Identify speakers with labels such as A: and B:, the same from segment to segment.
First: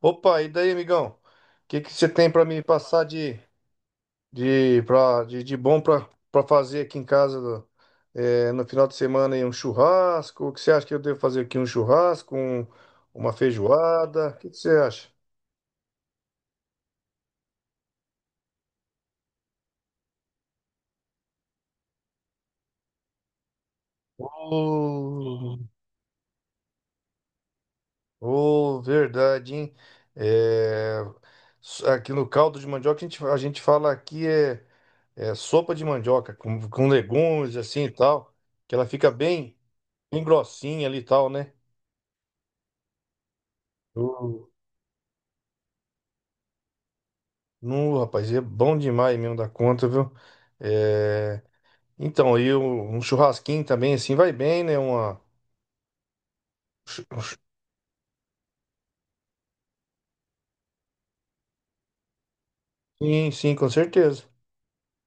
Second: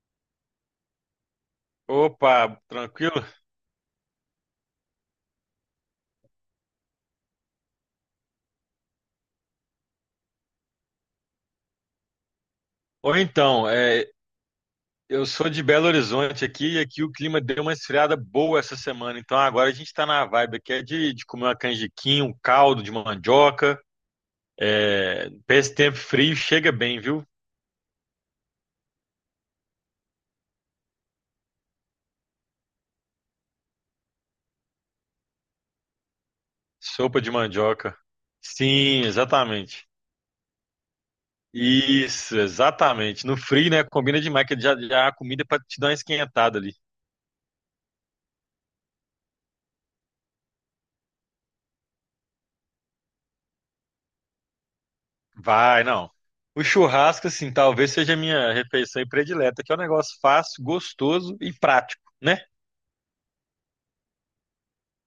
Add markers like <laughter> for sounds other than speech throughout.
A: Opa, e daí, amigão? O que que você tem pra
B: Opa,
A: me passar
B: tranquilo?
A: de bom pra para fazer aqui em casa no final de semana aí, um churrasco? O que você acha que eu devo fazer aqui? Um churrasco,
B: Ou
A: uma
B: então,
A: feijoada? O que que você acha?
B: eu sou de Belo Horizonte aqui e aqui o clima deu uma esfriada boa essa semana. Então agora a gente tá na vibe aqui é de comer uma canjiquinha, um caldo de mandioca. É, pra
A: Oh,
B: esse tempo frio chega bem, viu?
A: Ô, verdade, hein? É, Aqui no caldo de mandioca a gente fala aqui é sopa de mandioca com
B: Sopa de
A: legumes assim e
B: mandioca.
A: tal, que ela
B: Sim,
A: fica
B: exatamente.
A: bem grossinha ali e tal, né?
B: Isso, exatamente. No frio, né? Combina demais, que já, já a comida é pra te dar uma esquentada ali.
A: No, rapaz, é bom demais mesmo da conta, viu? É, Então, aí um churrasquinho também, assim, vai bem, né? Uma...
B: Vai, não. O
A: chu- um
B: churrasco,
A: chu-
B: assim, talvez seja a minha refeição predileta, que é um negócio fácil, gostoso e prático, né?
A: Sim, sim, com certeza.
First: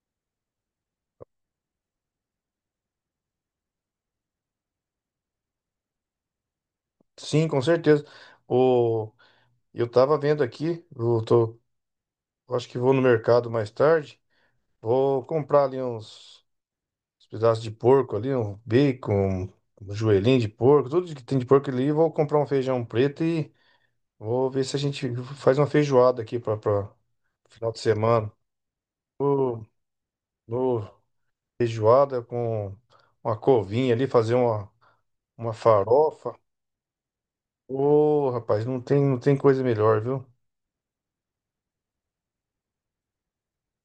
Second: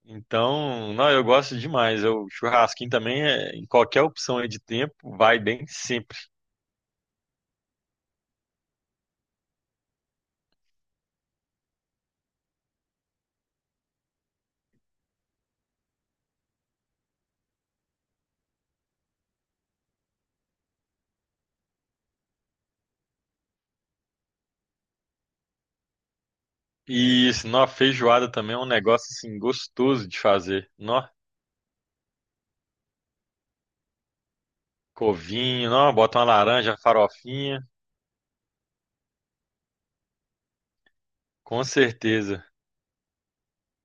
B: Então, não, eu gosto demais. O churrasquinho também, em qualquer opção aí de tempo, vai bem sempre.
A: Sim, com certeza. O... Eu tava vendo aqui, eu eu acho que vou no mercado mais tarde, vou comprar ali uns pedaços de porco ali, um bacon, um joelhinho de porco, tudo que tem de porco ali, vou comprar um feijão preto e vou ver se a gente faz uma feijoada aqui para
B: E isso, não, a
A: final de
B: feijoada
A: semana.
B: também é um negócio, assim,
A: Ô,
B: gostoso de fazer. Não,
A: feijoada com uma covinha ali, uma
B: covinho, não, bota uma
A: farofa.
B: laranja, farofinha,
A: Ô, rapaz, não tem coisa melhor, viu?
B: com certeza.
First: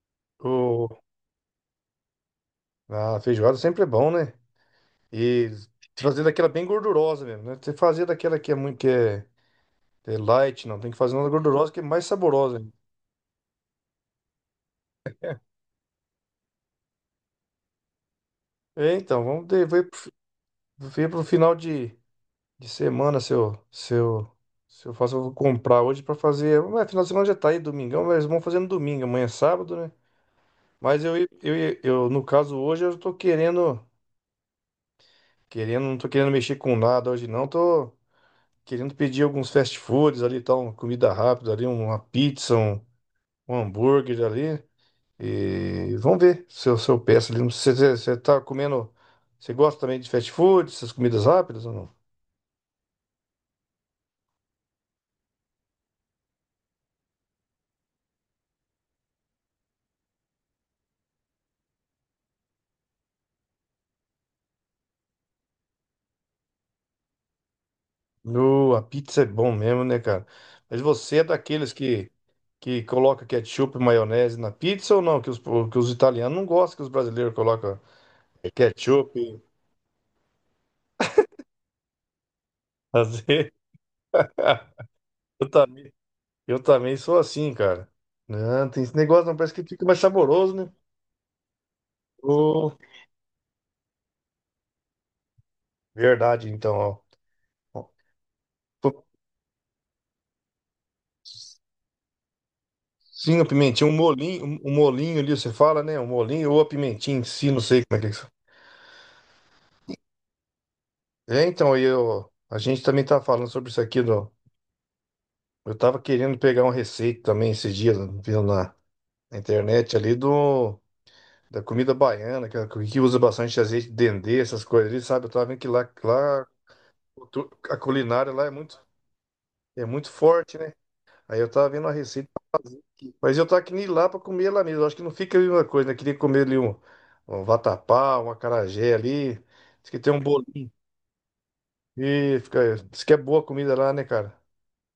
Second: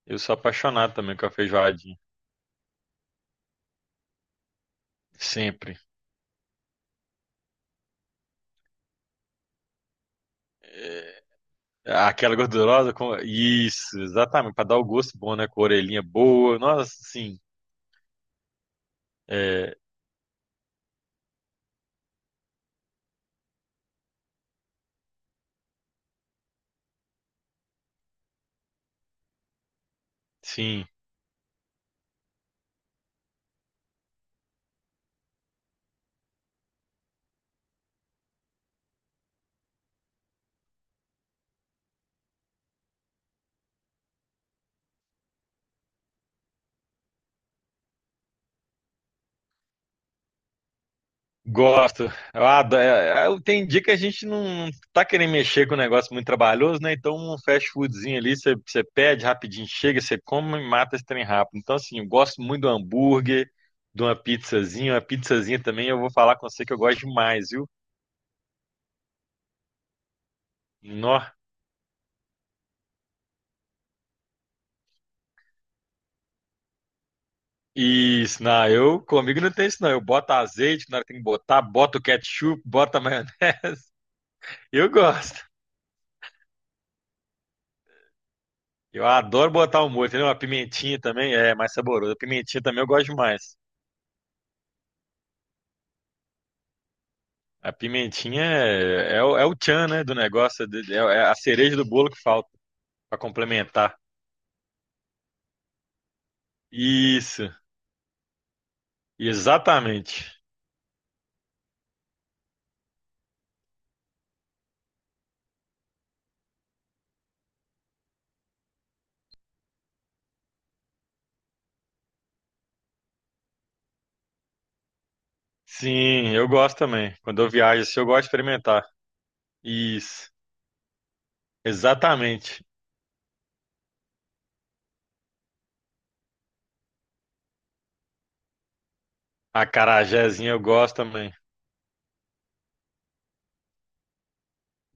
B: Eu sou
A: Ô,
B: apaixonado também com a feijoadinha,
A: a feijoada sempre é bom, né? E
B: sempre.
A: fazer daquela bem gordurosa mesmo, né? Você fazer daquela que é é light, não. Tem que fazer uma gordurosa que é mais
B: Aquela
A: saborosa ainda.
B: gordurosa com. Isso, exatamente, para dar o gosto bom, né? Com a orelhinha boa. Nossa, sim.
A: É, então, vamos ver,
B: É,
A: ver pro, fi- ver pro final de semana se eu faço, eu vou comprar hoje pra fazer. Ué, final de semana já tá aí, domingão, mas vamos fazer no domingo. Amanhã é sábado, né?
B: sim.
A: Mas no caso hoje, eu tô não tô querendo mexer com nada hoje não, tô querendo pedir alguns fast foods ali, tal, uma comida rápida ali, uma pizza, um hambúrguer ali, e vamos ver se eu peço ali, você tá comendo, você gosta também de fast food, essas comidas rápidas ou não?
B: Gosto. Eu adoro. Tem dia que a gente não tá querendo mexer com um negócio muito trabalhoso, né? Então, um fast foodzinho ali, você pede rapidinho, chega, você come e mata esse trem rápido. Então, assim, eu gosto muito do hambúrguer, de uma pizzazinha. Uma pizzazinha também, eu vou falar com você que eu gosto demais, viu?
A: No, a pizza é bom mesmo, né, cara? Mas você
B: Nó.
A: é daqueles que coloca ketchup e maionese na pizza ou não? Que que os italianos não gostam que os brasileiros colocam
B: Isso, não, eu comigo
A: ketchup.
B: não tem isso não. Eu boto azeite na hora que tem que botar, boto o ketchup, boto a maionese.
A: Fazer. <laughs>
B: <laughs> Eu gosto.
A: Eu também, eu também sou assim, cara. Não, tem esse
B: Eu
A: negócio, não.
B: adoro
A: Parece que
B: botar
A: fica
B: um
A: mais
B: molho, entendeu? Uma
A: saboroso, né?
B: pimentinha também é mais saborosa. A pimentinha
A: Ô,
B: também eu gosto demais.
A: verdade, então, ó.
B: A
A: Ó,
B: pimentinha
A: tô-
B: é o o tchan, né, do negócio, é a cereja do bolo que falta pra
A: Sim, a pimentinha, um
B: complementar.
A: molinho, um molinho ali, você fala, né? Um molinho ou a pimentinha em
B: Isso,
A: si, não sei como é que é isso.
B: exatamente.
A: É, então, a gente também tava falando sobre isso aqui, eu tava querendo pegar uma receita também esses dias, viu, na, na internet ali, da comida baiana, que usa bastante azeite de dendê, essas coisas ali, sabe? Eu tava vendo
B: Sim,
A: lá a
B: eu gosto também. Quando eu
A: a
B: viajo, assim, eu gosto de
A: culinária lá é muito.
B: experimentar.
A: É muito
B: Isso,
A: forte, né? Aí eu tava vendo a receita.
B: exatamente.
A: Mas eu tava querendo ir lá pra comer lá mesmo. Acho que não fica a mesma coisa, né? Queria comer ali um vatapá, um acarajé ali.
B: A
A: Diz que tem um
B: Acarajézinho eu
A: bolinho.
B: gosto também.
A: E fica. Diz que é boa a comida lá, né, cara?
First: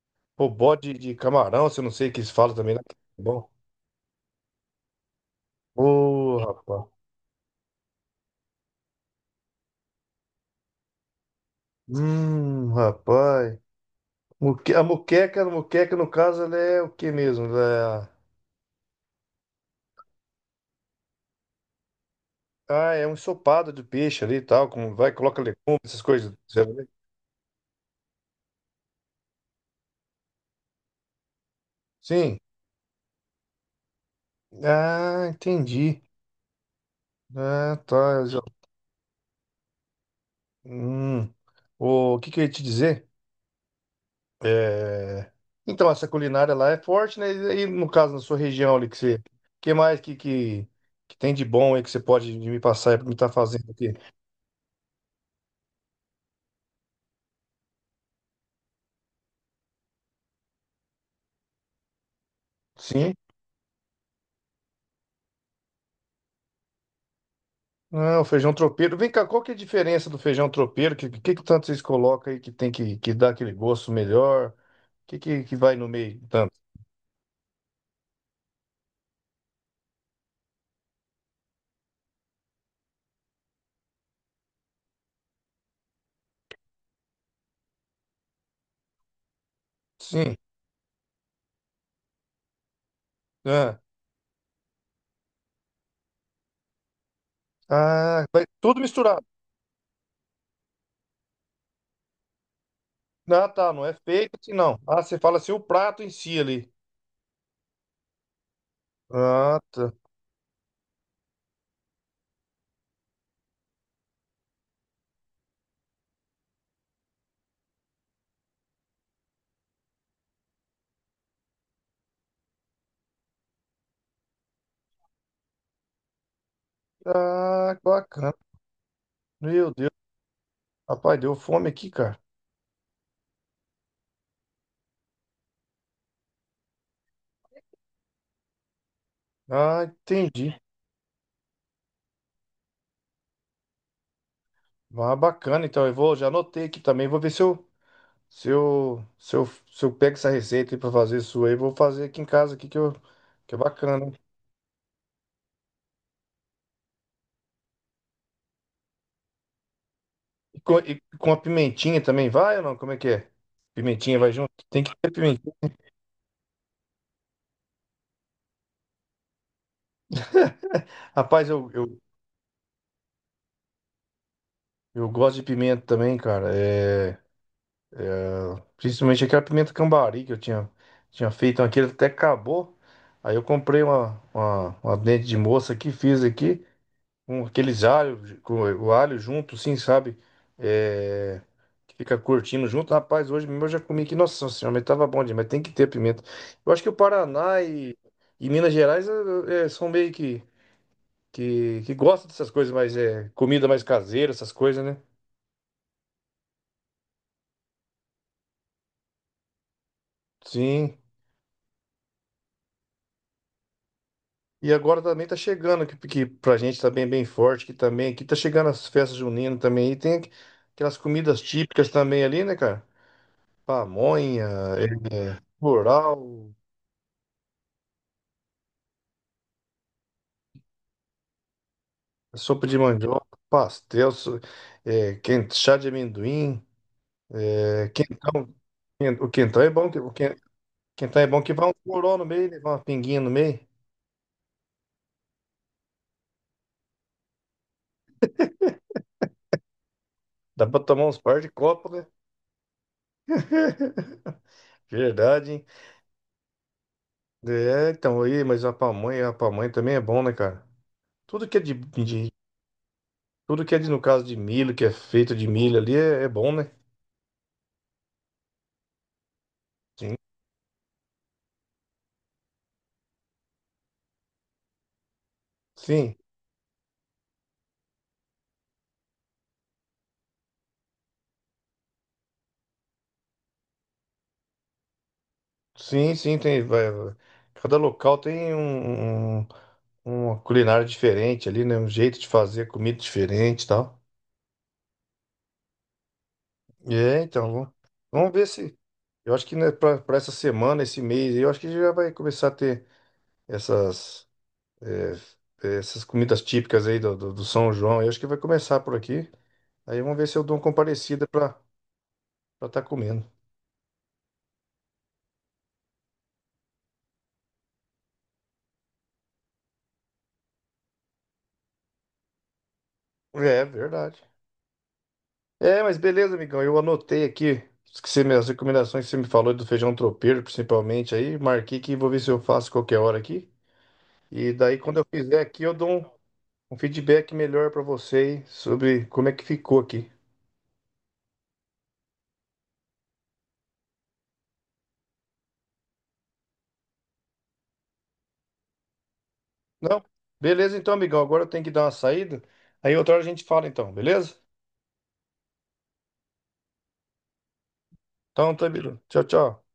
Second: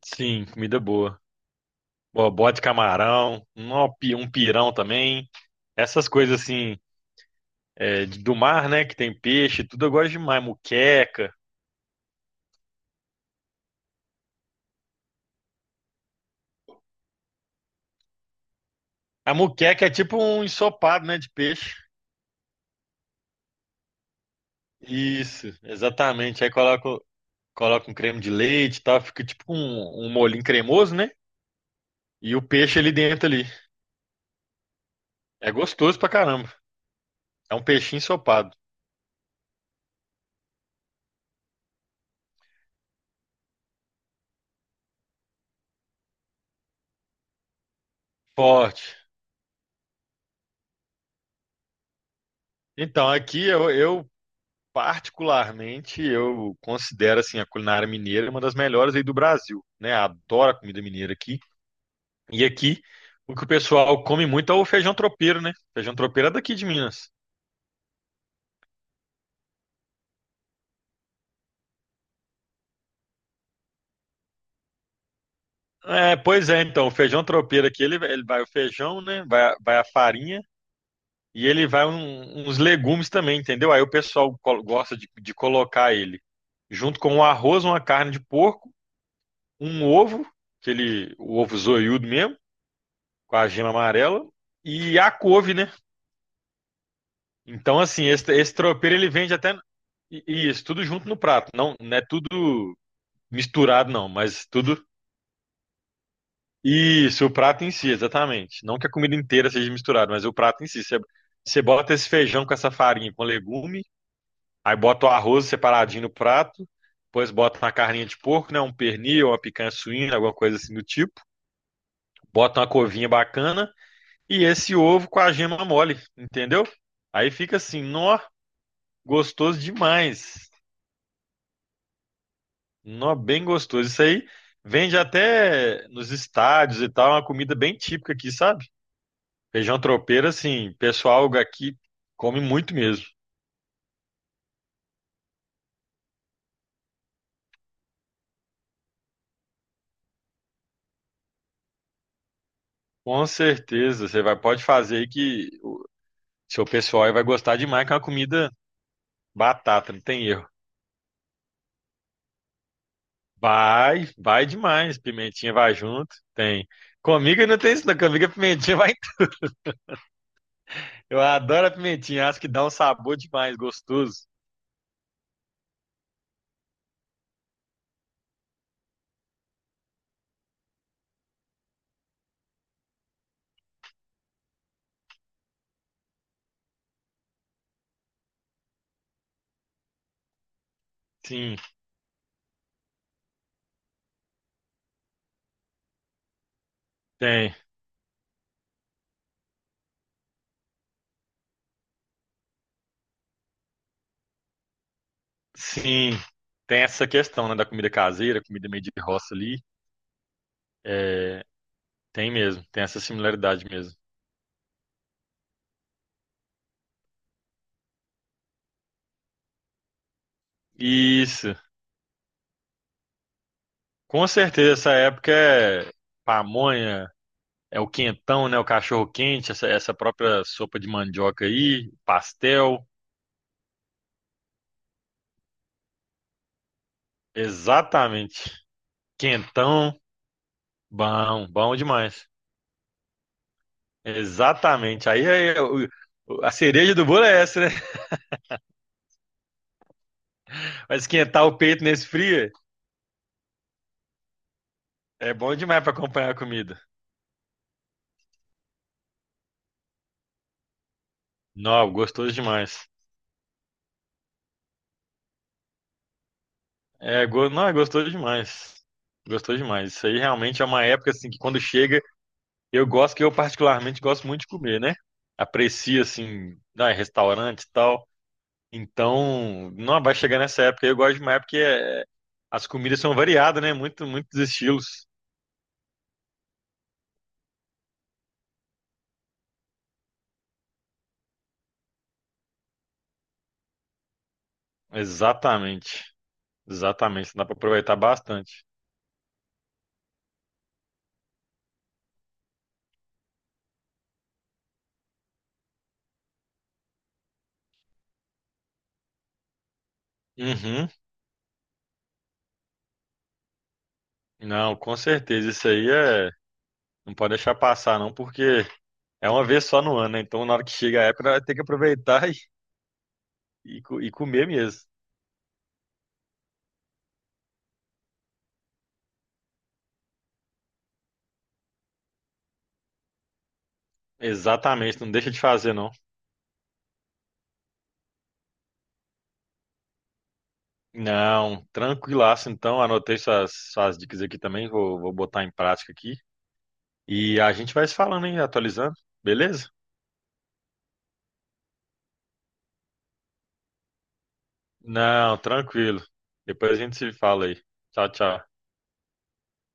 B: Sim,
A: Pô,
B: comida
A: bode de
B: boa.
A: camarão, se eu não sei o que eles falam
B: Bote
A: também lá. É
B: camarão,
A: bom.
B: um um pirão também. Essas
A: Ô,
B: coisas assim,
A: rapaz.
B: é, do mar, né? Que tem peixe, tudo eu gosto demais. Muqueca.
A: Rapaz. A moqueca, no caso, ela é o que mesmo?
B: A muqueca é tipo um ensopado, né? De peixe.
A: Ah, é um ensopado de peixe ali e tal. Como vai, coloca
B: Isso,
A: legumes, essas coisas.
B: exatamente. Coloca um creme de leite e tal. Fica tipo um molhinho cremoso, né? E
A: Sim.
B: o peixe ali dentro ali.
A: Ah,
B: É gostoso
A: entendi.
B: pra caramba. É um
A: Ah, tá.
B: peixinho ensopado.
A: Hum. O que que eu ia te dizer? É, então, essa culinária lá é forte, né? E aí, no caso, na sua região
B: Forte.
A: ali, que você... que mais que tem de bom aí que você pode me passar e
B: Então,
A: me estar
B: aqui
A: fazendo aqui?
B: eu particularmente, eu considero assim a culinária mineira uma das melhores aí do Brasil, né? Adoro a comida mineira aqui. E aqui,
A: Sim?
B: o que o pessoal come muito é o feijão tropeiro, né? Feijão tropeiro é daqui de Minas.
A: Ah, o feijão tropeiro. Vem cá, qual que é a diferença do feijão tropeiro? O que, que tanto vocês colocam aí que dar aquele gosto melhor? O que, que vai no
B: É,
A: meio
B: pois
A: tanto?
B: é, então, o feijão tropeiro aqui, ele vai o feijão, né? Vai a farinha e ele vai uns legumes também, entendeu? Aí o pessoal gosta de colocar ele junto com um arroz, uma carne de porco, um ovo,
A: Sim.
B: aquele o ovo zoiudo mesmo, com a gema
A: Ah,
B: amarela, e a couve, né? Então, assim,
A: ah,
B: esse,
A: vai
B: esse
A: tudo
B: tropeiro ele
A: misturado.
B: vende até. Isso, tudo junto no prato. Não, não é tudo
A: Ah, tá. Não
B: misturado,
A: é
B: não,
A: feito
B: mas
A: assim, não.
B: tudo.
A: Ah, você fala assim, o prato em si ali.
B: Isso, o prato em si, exatamente. Não que a comida inteira
A: Ah,
B: seja
A: tá.
B: misturada, mas o prato em si. Você, você bota esse feijão com essa farinha com legume, aí bota o arroz separadinho no prato, depois bota uma carninha de porco, né? Um pernil, uma picanha suína, alguma coisa assim do tipo. Bota uma covinha bacana e esse ovo com a gema mole, entendeu? Aí fica
A: Ah, que
B: assim, nó,
A: bacana.
B: gostoso
A: Meu Deus.
B: demais.
A: Rapaz, deu fome aqui, cara.
B: Nó, bem gostoso. Isso aí vende até nos estádios e tal, é uma comida bem típica aqui, sabe? Feijão
A: Ah,
B: tropeiro,
A: entendi.
B: assim, pessoal aqui come muito mesmo.
A: Ah, bacana. Então, eu vou, já anotei aqui também. Vou ver se eu pego essa receita aí pra fazer sua aí. Vou fazer aqui em casa aqui
B: Com
A: que é
B: certeza,
A: bacana.
B: você vai, pode fazer aí que o seu pessoal aí vai gostar demais, que é uma comida batata, não tem erro.
A: E com a pimentinha também vai ou não? Como é que é?
B: Vai,
A: Pimentinha vai
B: vai
A: junto? Tem que
B: demais,
A: ter pimentinha.
B: pimentinha vai junto, tem. Comigo não tem isso, não. Comigo a pimentinha vai. <laughs> Eu
A: Rapaz,
B: adoro a pimentinha, acho que dá um sabor demais, gostoso.
A: eu gosto de pimenta também, cara. É. Principalmente aquela pimenta cambari que eu tinha feito, então aquilo até acabou. Aí eu comprei uma dente de moça aqui, fiz aqui, com aqueles alho, com o alho junto, assim, sabe? É,
B: Sim,
A: que fica curtindo junto. Rapaz, hoje mesmo eu já comi aqui, nossa senhora, mas tava bom demais, tem que ter pimenta. Eu acho que o
B: tem.
A: Paraná e Minas Gerais são meio que gostam dessas coisas, mas é comida mais caseira, essas coisas, né?
B: Sim, tem essa questão, né, da comida caseira, comida meio de roça ali.
A: Sim.
B: É, tem mesmo, tem essa similaridade mesmo.
A: E agora também tá chegando, que pra gente tá bem forte, que também, aqui tá chegando as festas juninas também, e tem aquelas comidas
B: Isso,
A: típicas também ali, né, cara?
B: com
A: Pamonha,
B: certeza,
A: é,
B: essa época é
A: curau,
B: pamonha, é o quentão, né, o cachorro quente, essa própria sopa de mandioca aí,
A: sopa de
B: pastel,
A: mandioca, pastel, chá de amendoim, é,
B: exatamente.
A: quentão. O quentão é bom,
B: Quentão,
A: quentão é bom
B: bom,
A: que vai um
B: bom
A: curau no
B: demais.
A: meio, né? Vai uma pinguinha no meio.
B: Exatamente. Aí, a cereja do bolo é essa, né? <laughs>
A: Dá pra
B: Mas
A: tomar uns par
B: esquentar
A: de
B: o peito
A: copos, né?
B: nesse frio
A: <laughs>
B: é
A: Verdade,
B: bom
A: hein?
B: demais para acompanhar a comida.
A: É, então aí, mas a pamonha também é bom, né, cara? Tudo que é de,
B: Não,
A: de,
B: gostoso demais.
A: Tudo que é de, no caso de milho, que é feito de milho ali, é, é bom, né?
B: É, não, gostou demais. Gostou demais. Isso
A: Sim.
B: aí realmente é uma época assim que quando chega, eu gosto que eu particularmente gosto muito de comer, né? Aprecio
A: Sim,
B: assim, ah, restaurante e tal. Então, não vai chegar nessa época. Eu gosto demais porque é, as comidas são variadas, né? Muitos estilos.
A: sim, tem. Vai, vai. Cada local tem uma culinária diferente ali, né? Um jeito de fazer comida diferente e tal.
B: Exatamente.
A: É,
B: Exatamente. Dá
A: então,
B: pra aproveitar
A: vamos ver
B: bastante.
A: se. Eu acho que né, para essa semana, esse mês, aí, eu acho que já vai começar a ter essas, é, essas comidas típicas aí do São João. Eu acho que vai começar por aqui. Aí vamos ver se eu dou uma
B: Uhum.
A: comparecida para estar comendo.
B: Não, com certeza. Isso aí é. Não pode deixar passar, não, porque é uma vez só no ano, né? Então, na hora que chega a época, vai ter que aproveitar <laughs>
A: É
B: E
A: verdade.
B: comer mesmo.
A: É, mas beleza, amigão. Eu anotei aqui as as recomendações que você me falou do feijão tropeiro, principalmente aí. Marquei que vou ver se eu faço qualquer hora aqui. E daí, quando
B: Exatamente,
A: eu
B: não deixa
A: fizer
B: de
A: aqui,
B: fazer,
A: eu dou
B: não.
A: um feedback melhor pra você aí sobre como é que ficou aqui.
B: Não, tranquilaço, então. Anotei suas dicas aqui também, vou botar em prática aqui. E a gente vai se falando, hein? Atualizando, beleza?
A: Não? Beleza, então, amigão. Agora eu tenho que dar uma saída. Aí outra hora a gente fala, então, beleza?
B: Não, tranquilo. Depois a gente se fala aí. Tchau, tchau.
A: Então, tá, beleza. Tchau, tchau.